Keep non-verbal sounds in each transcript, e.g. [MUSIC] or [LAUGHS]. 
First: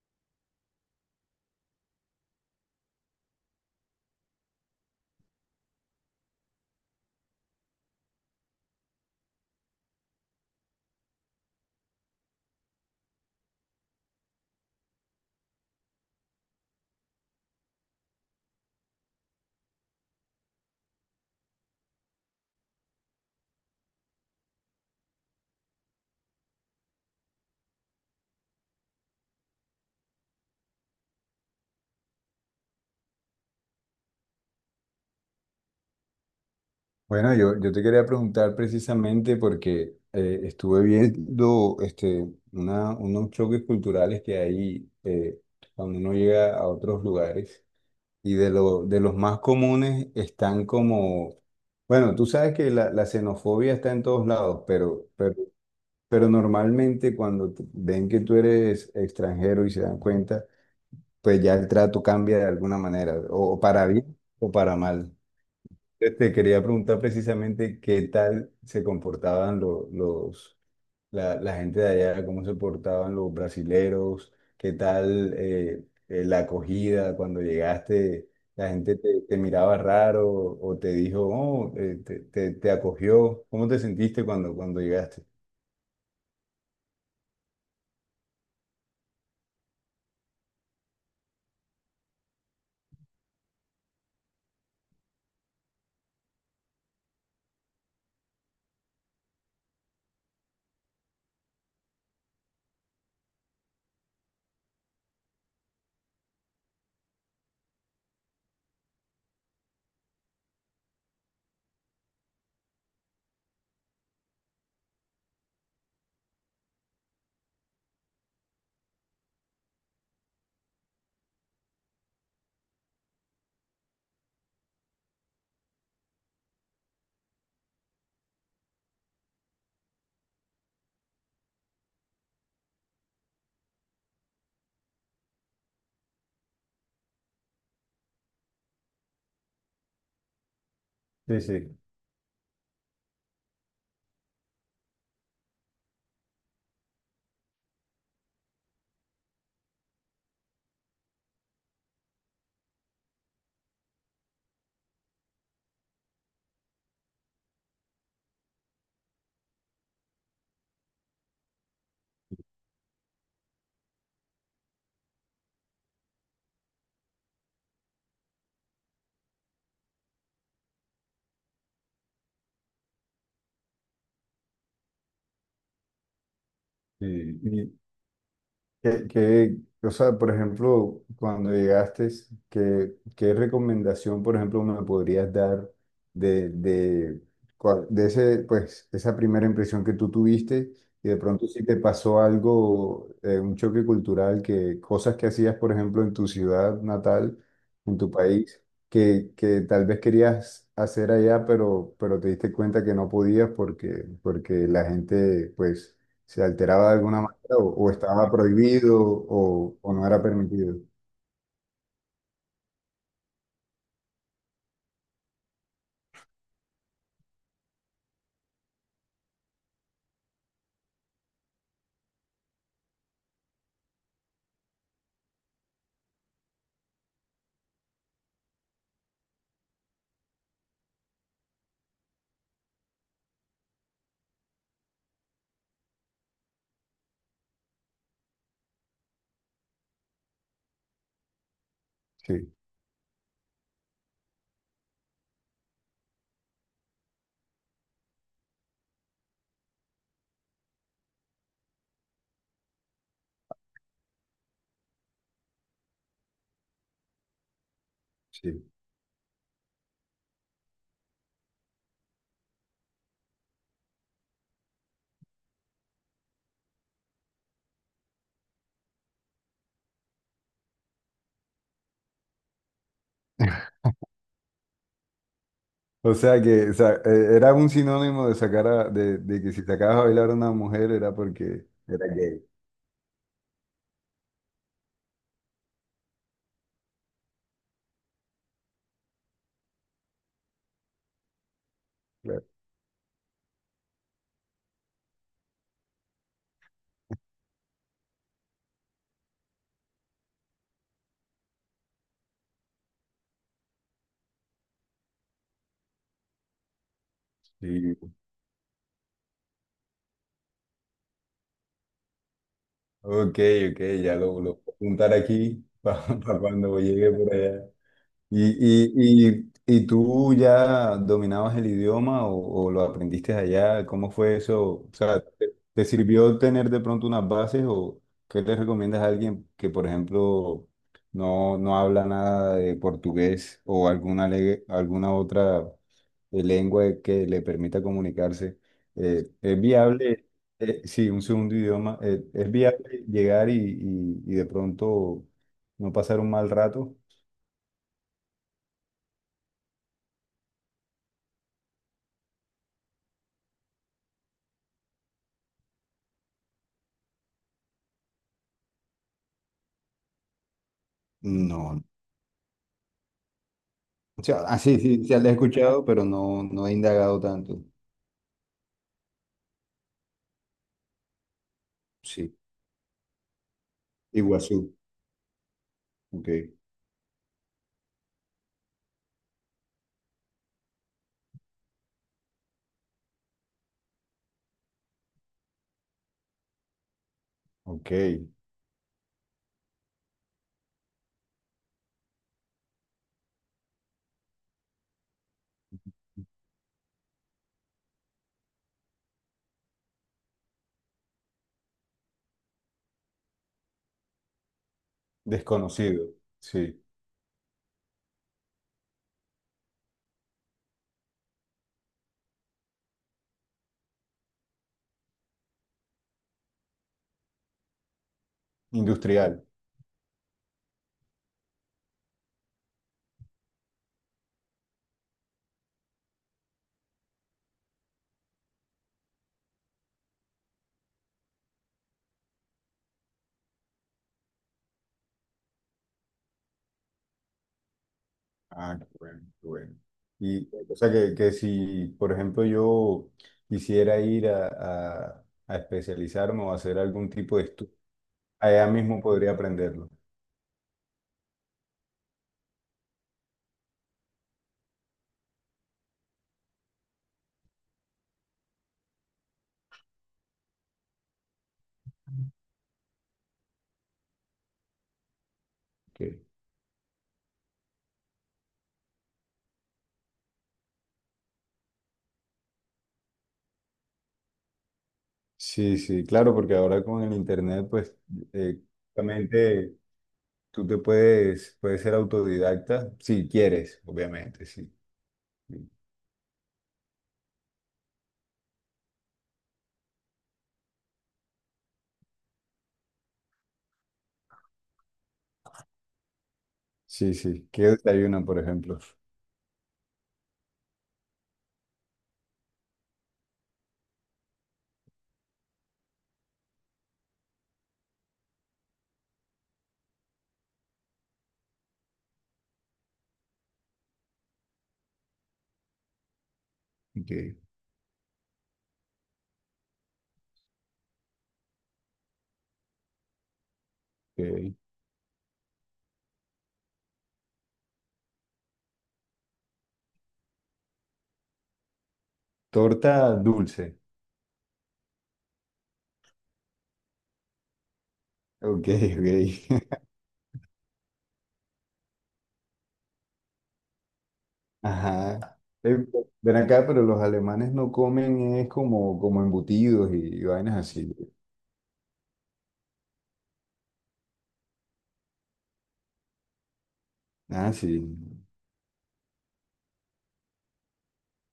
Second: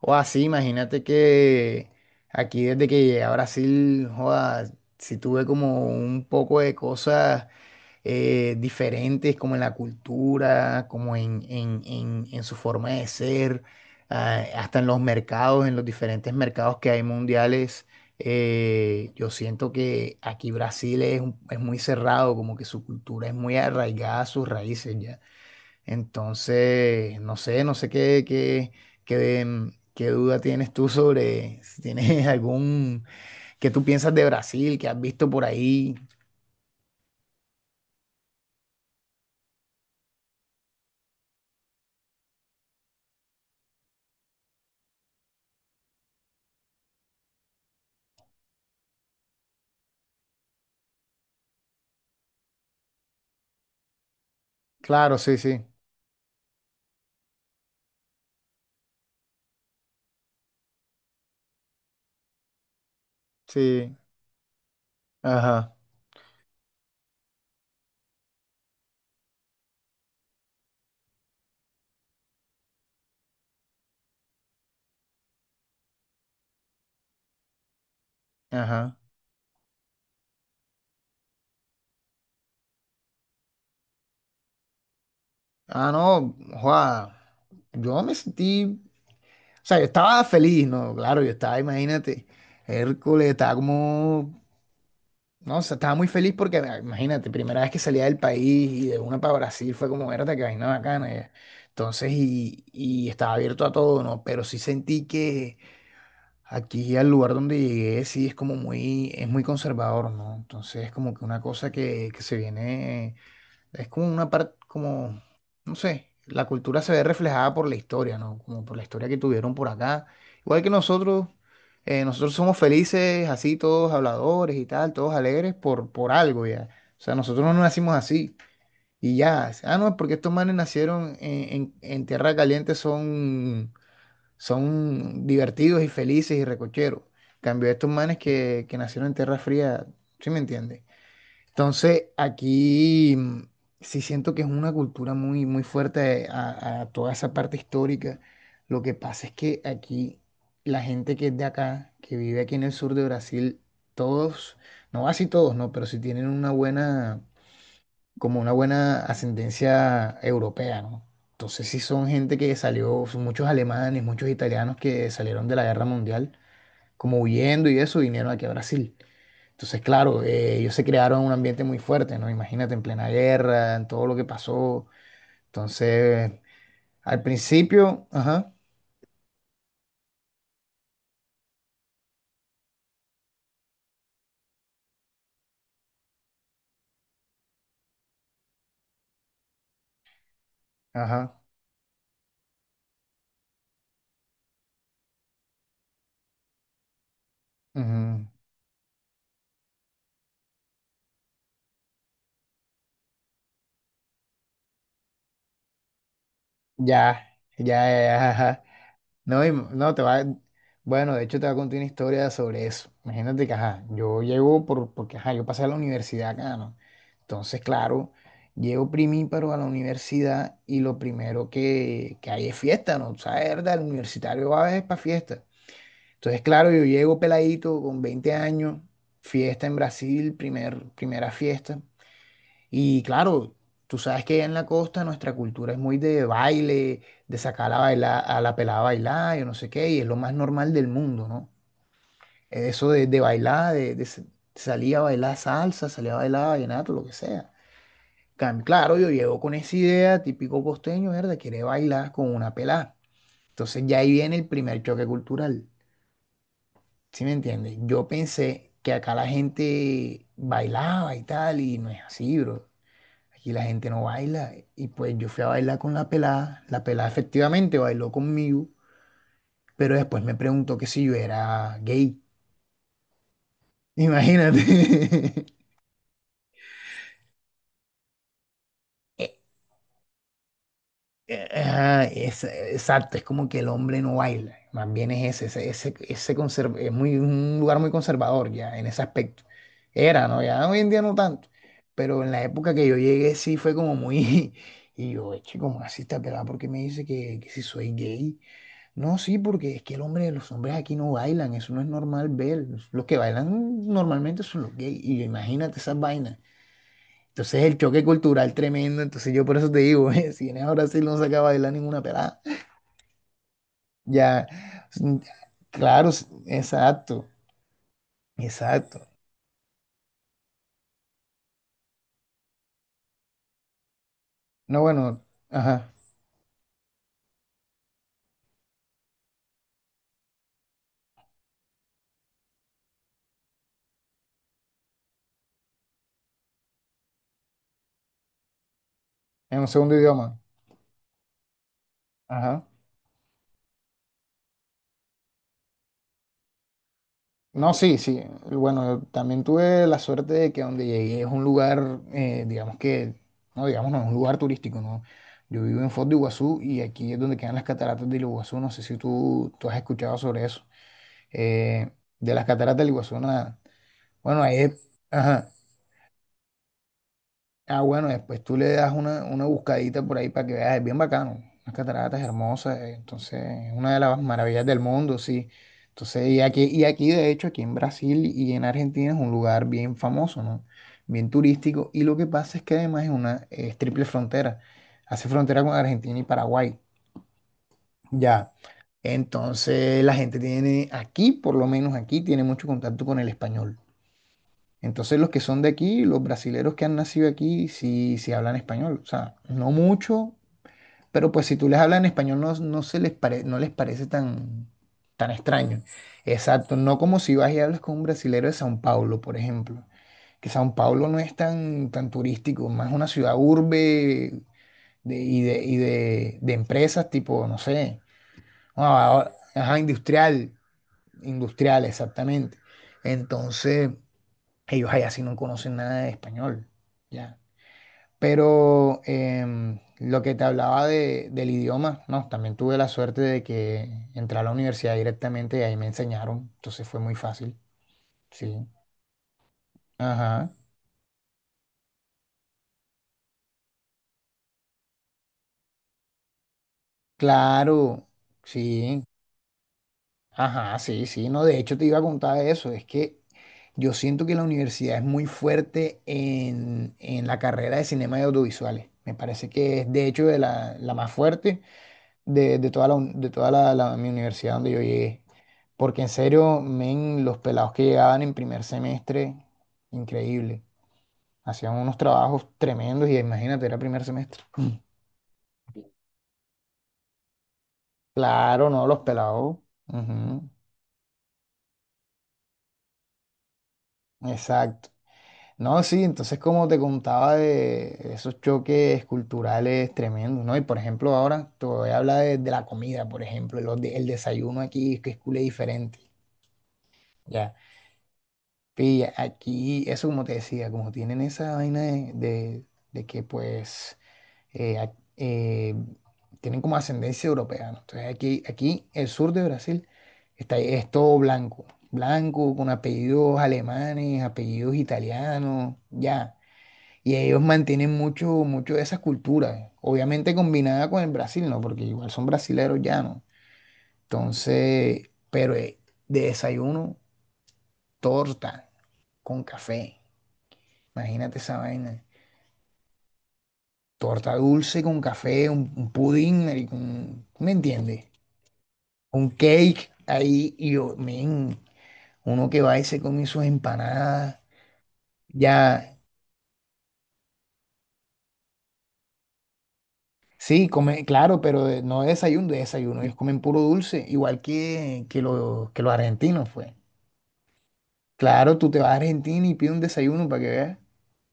O así, imagínate que aquí desde que llegué a Brasil, joda, sí tuve como un poco de cosas diferentes, como en la cultura, como en su forma de ser, hasta en los mercados, en los diferentes mercados que hay mundiales. Yo siento que aquí Brasil es, es muy cerrado, como que su cultura es muy arraigada a sus raíces ya. Entonces, no sé qué duda tienes tú sobre si tienes [LAUGHS] algún que tú piensas de Brasil, que has visto por ahí. Bueno, yo te quería preguntar precisamente porque estuve viendo unos choques culturales que hay cuando uno llega a otros lugares y de los más comunes están como, bueno, tú sabes que la xenofobia está en todos lados, Claro, sí, sí, pero normalmente cuando ven que tú eres extranjero y se dan cuenta, pues ya el trato cambia de alguna manera, o para sí. bien o para mal. Ajá, Te quería preguntar precisamente qué tal se comportaban la gente de allá, cómo se portaban los brasileros, qué tal la acogida cuando llegaste, la ajá. gente te miraba raro o te dijo, te acogió, ¿cómo te sentiste cuando llegaste? Ah, no, Juan, yo me sentí, o sea, yo estaba feliz, ¿no? Claro, yo estaba, imagínate, Hércules, estaba como. No, o sea, estaba muy feliz porque, imagínate, primera vez que salía del país y de una para Brasil fue como, verdad, que vaina bacana. Entonces, y estaba abierto a todo, ¿no? Pero sí sentí que aquí al lugar donde llegué, sí es como muy, es muy conservador, ¿no? Entonces, es como que una cosa que se viene, es como una parte, como, no sé, la cultura se ve reflejada por la historia, ¿no? Como por la historia que tuvieron por acá. Igual que nosotros, nosotros somos felices, así todos habladores y tal, todos alegres por algo ya. O sea, nosotros no nacimos así y ya. Ah, no, es porque estos manes nacieron en tierra caliente, son, son divertidos y felices y recocheros. Cambio estos manes que nacieron en tierra fría, ¿sí me entiendes? Sí, sí. Entonces, aquí sí siento que es una cultura muy, muy fuerte a toda esa parte histórica. Lo que pasa es que aquí la gente que es de acá, que vive aquí en el sur de Brasil, todos, no así todos, no, pero sí tienen una buena, como una buena ascendencia europea, ¿no? Entonces sí son gente que salió, son muchos alemanes, muchos italianos que salieron de la guerra mundial, como huyendo y eso, vinieron aquí a Brasil. Entonces, claro, ellos se crearon un ambiente muy fuerte, ¿no? Imagínate, en plena guerra, en todo lo que pasó. Entonces, al Sí. principio, ajá, ¿Qué, qué- por ejemplo, cuando llegaste, ¿qué recomendación, por ejemplo, me podrías dar de, de, de ese, pues, esa primera impresión que tú tuviste y de ajá, pronto si te pasó algo, un choque cultural, que cosas que hacías, por ejemplo, en tu ciudad natal, en tu ujú, país, que tal vez querías hacer allá, pero te diste cuenta que no podías porque, porque la gente, pues se alteraba de alguna ya, manera ya, o ya, estaba ajá. prohibido No, y- o no, te no era va, permitido. bueno, de hecho te voy a contar una historia sobre eso. Imagínate que, ajá, yo llego porque, ajá, yo pasé a la universidad acá, ¿no? Entonces, claro, llego primíparo a la universidad y lo primero que hay es fiesta, ¿no? O sea, ¿verdad? El universitario va a veces para fiesta. Entonces, claro, yo llego peladito con 20 años, fiesta en Brasil, primera fiesta. Y claro, tú sabes que allá en la costa nuestra cultura es muy de baile, de sacar a, bailar, a la pelada a bailar, yo no sé qué, y es lo más normal del mundo, ¿no? Sí, Eso de bailar, salir a bailar salsa, salir a bailar vallenato, lo que sea. Claro, yo llego con esa idea, típico costeño, ¿verdad? Quiere bailar con una pelada. Entonces ya ahí viene el primer choque cultural. ¿Sí me entiendes? Yo sí. pensé que acá la gente bailaba y tal, y no es así, bro. Aquí la gente no baila. Y pues yo fui a bailar con la pelada. La pelada efectivamente bailó conmigo, pero después me preguntó que si yo era gay. [LAUGHS] Imagínate. Era un sinónimo de [LAUGHS] E- de que si sacabas a bailar a una mujer era porque ajá, era gay. Exacto, es como que el hombre no baila, más bien es ese, ese es muy, un lugar muy conservador ya en ese aspecto. Era, ¿no? Ya hoy en día no tanto, pero en la Claro. época que yo llegué sí fue como muy... [LAUGHS] Y yo, eche, como así está pelada? ¿Porque me dice que si soy gay? No, sí, porque es que los hombres aquí no bailan, eso no es normal ver. Los que bailan normalmente son los gays. Y imagínate esas vainas. Entonces el Sí. choque cultural tremendo, entonces yo por eso te digo, [LAUGHS] si vienes a Brasil no saca a bailar ninguna pelada. Ok, ok, Ya, lo voy a apuntar mm, aquí [LAUGHS] claro, para, cuando llegue exacto, por allá. ¿Y, exacto. y, y, y tú ya dominabas el idioma o lo aprendiste allá? ¿Cómo fue eso? No, O sea, bueno, ¿te ajá, sirvió tener de pronto unas bases o qué le recomiendas a alguien que, por ejemplo, no habla nada de portugués alguna otra lengua que le permita comunicarse? Eh, en ¿es un segundo viable, idioma, sí, ¿Un segundo idioma, es ajá. viable llegar y de pronto no pasar un mal rato? No, sí, sí, bueno, yo también tuve la suerte de que donde llegué es un lugar, digamos que, no, digamos, no, es un lugar turístico, ¿no? Yo vivo en Foz de Iguazú y aquí es donde quedan las cataratas del Iguazú, no sé si tú has escuchado sobre eso. No. Eh, de las cataratas del Iguazú, nada. O sea, Bueno, ah, sí, sí, ya la he ajá. escuchado, pero no, no he indagado tanto. Ah, bueno, después tú le das una buscadita por ahí para que veas, es bien bacano. Las cataratas Sí. hermosas, entonces es una de las Iguazú. maravillas del mundo, sí. Entonces, Ok. Y aquí, de hecho, aquí en Brasil y en Argentina es un lugar bien famoso, ¿no? Bien turístico. Y lo que pasa es que además es una, es triple frontera. Hace frontera con Argentina y Paraguay. Ok. Ya. Entonces, la gente tiene, aquí, por lo menos aquí, tiene mucho contacto con el español. Entonces los que son de aquí, los brasileros que han nacido aquí, sí, sí hablan español. O sea, no mucho, pero pues si tú les hablas en español no, no les parece tan, tan extraño. Desconocido. Exacto, Sí. no como si vas y hablas con un brasilero de São Paulo, por ejemplo. Que São Paulo no es tan, tan turístico, más una ciudad urbe de empresas tipo, no sé, ah, Industrial. Ajá, industrial, industrial, exactamente. Entonces ellos allá sí no conocen nada de español, ya. Pero lo que te hablaba del idioma, no, también tuve la suerte de que entré a la universidad directamente y ahí me enseñaron, entonces fue muy fácil, sí. Ah, qué bueno, qué bueno. Y Ajá, o sea que si, por ejemplo, yo quisiera ir a, a especializarme o hacer algún tipo de estudio, claro, allá mismo sí, podría aprenderlo. ajá, sí, sí, no, de hecho te iba a contar eso, es que yo siento que la universidad es muy fuerte en la carrera de cinema y audiovisuales, me parece que es de hecho de la, la más fuerte de toda de toda mi universidad donde yo llegué. Porque en Ok. serio, men, los pelados que llegaban en primer semestre, increíble. Hacían unos trabajos tremendos y imagínate, era primer semestre. Sí, sí, claro, porque ahora con el internet, pues, eh, Claro, no, los pelados. justamente Ujú, tú puedes ser autodidacta si quieres, obviamente, sí. exacto. No, sí, entonces como te contaba de esos choques culturales tremendos, ¿no? Y por ejemplo, ahora te voy a hablar de la comida, por ejemplo, el desayuno aquí, que es culé diferente. Sí, sí. Ya. ¿Qué desayuno, por ejemplo? Y aquí, eso como te decía, como tienen esa vaina de que pues eh, a- eh, tienen como ascendencia europea, ¿no? Entonces aquí el sur de Brasil está, es todo blanco, blanco con apellidos alemanes, apellidos italianos, ya. Ok, Y ellos mantienen mucho, mucho de esa cultura, obviamente combinada con el Brasil, ¿no? Porque igual son brasileros ya, ¿no? ok. Entonces, pero de desayuno, torta con café. Imagínate esa vaina. Torta dulce. Torta dulce con café, un pudín, marico, ¿me entiendes? Ok, Un ok. cake ahí y yo, men, uno que va y se come sus empanadas. [LAUGHS] Ajá. Ya, Ven acá, pero los alemanes no comen es como, como embutidos y, vainas sí, así. come, claro, pero no de desayuno, de desayuno. Ellos comen puro dulce, igual que los argentinos, fue. Ah, sí. Claro, tú te vas a Argentina y pides un desayuno para que veas.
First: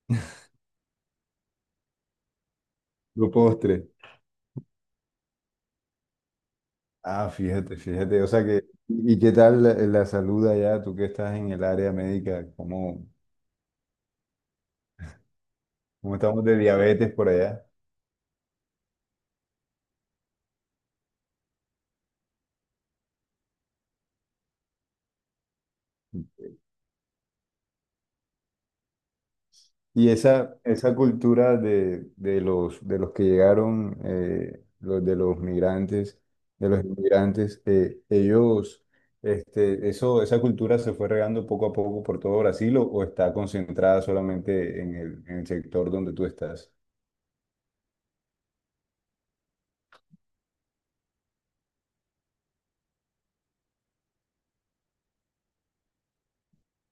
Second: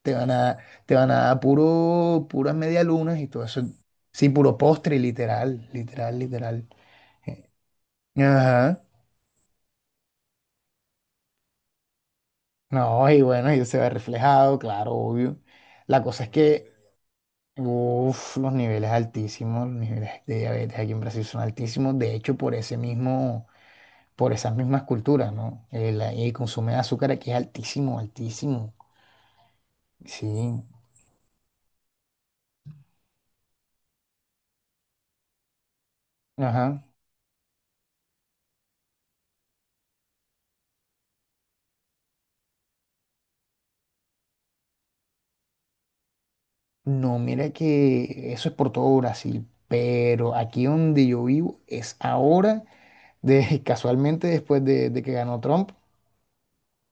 Te van a, te van a dar puro, puras medialunas y Los todo eso. postres. Sí, puro postre, literal, literal, literal. Ah, Eh, fíjate, fíjate. O sea que, Ajá. ¿y qué tal la salud allá? Tú que estás en el área médica, No, y bueno, y se ve reflejado, claro, obvio. La ¿cómo cosa es estamos de que, diabetes por allá? uff, los niveles altísimos, los niveles de diabetes aquí en Brasil son altísimos, de hecho, por ese mismo, por esas mismas culturas, ¿no? El consumo de azúcar aquí es altísimo, altísimo. Y Sí, esa cultura de, de los que llegaron, de los migrantes, de los ajá. inmigrantes, esa cultura se fue regando poco a poco por todo Brasil o está concentrada solamente en el sector donde tú estás. No, mira que eso es por todo Brasil, pero aquí donde yo vivo es ahora, de, [LAUGHS] casualmente después de que ganó Trump,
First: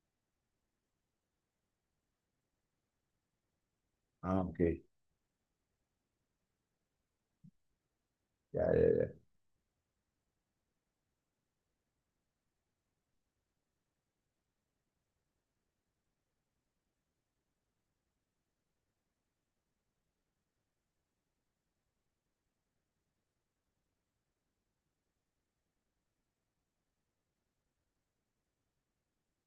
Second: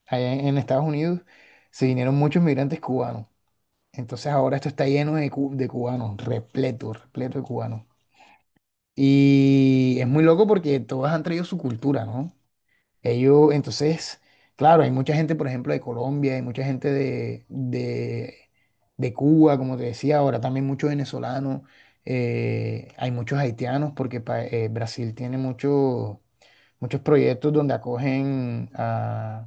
allá en Estados Unidos, se vinieron muchos migrantes cubanos. Entonces Ah, ahora esto ok. está lleno de cubanos, repleto, repleto de cubanos. Ya, ya, ya. Y es muy loco porque todos han traído su cultura, ¿no? Ellos, entonces, claro, hay mucha gente, por ejemplo, de Colombia, hay mucha gente de Cuba, como te decía, ahora también muchos venezolanos, hay muchos haitianos porque Brasil tiene muchos proyectos donde acogen a.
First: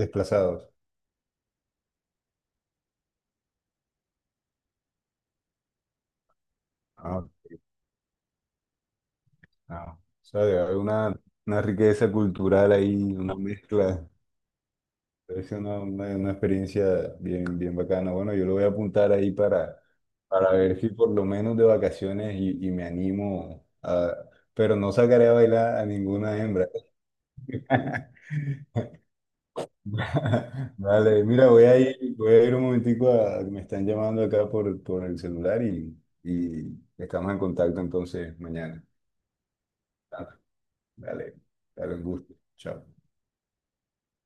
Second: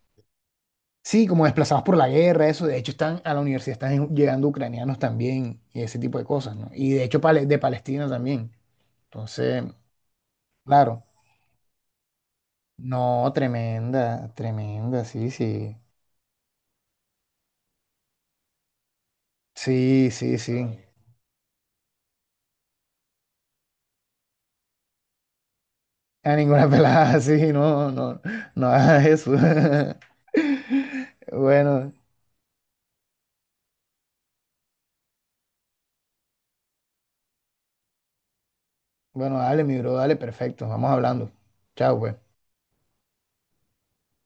Desplazados. Sí, como desplazados por la guerra, eso. De hecho, están a la universidad, están llegando ucranianos también y ese tipo de cosas, ¿no? Y de hecho, Ah, de Palestina también. Entonces, ah. O sea, debe haber claro. Una riqueza cultural ahí, No, una mezcla. tremenda, tremenda, sí, Es sí. Una experiencia bien, bien bacana. Bueno, yo lo voy a apuntar ahí Sí, sí, para sí. ver si por lo menos de vacaciones y me animo a... Pero no sacaré a bailar a A ninguna ninguna hembra. pelada, [LAUGHS] sí, no, [LAUGHS] no, no hagas eso. [LAUGHS] Vale, mira, Bueno, voy a ir un momentico a... Me están llamando acá por el celular y estamos en contacto entonces mañana. bueno, dale, mi bro, dale, Vale, perfecto. Vamos hablando. dale, dale, Chao, un pues. gusto. Chao.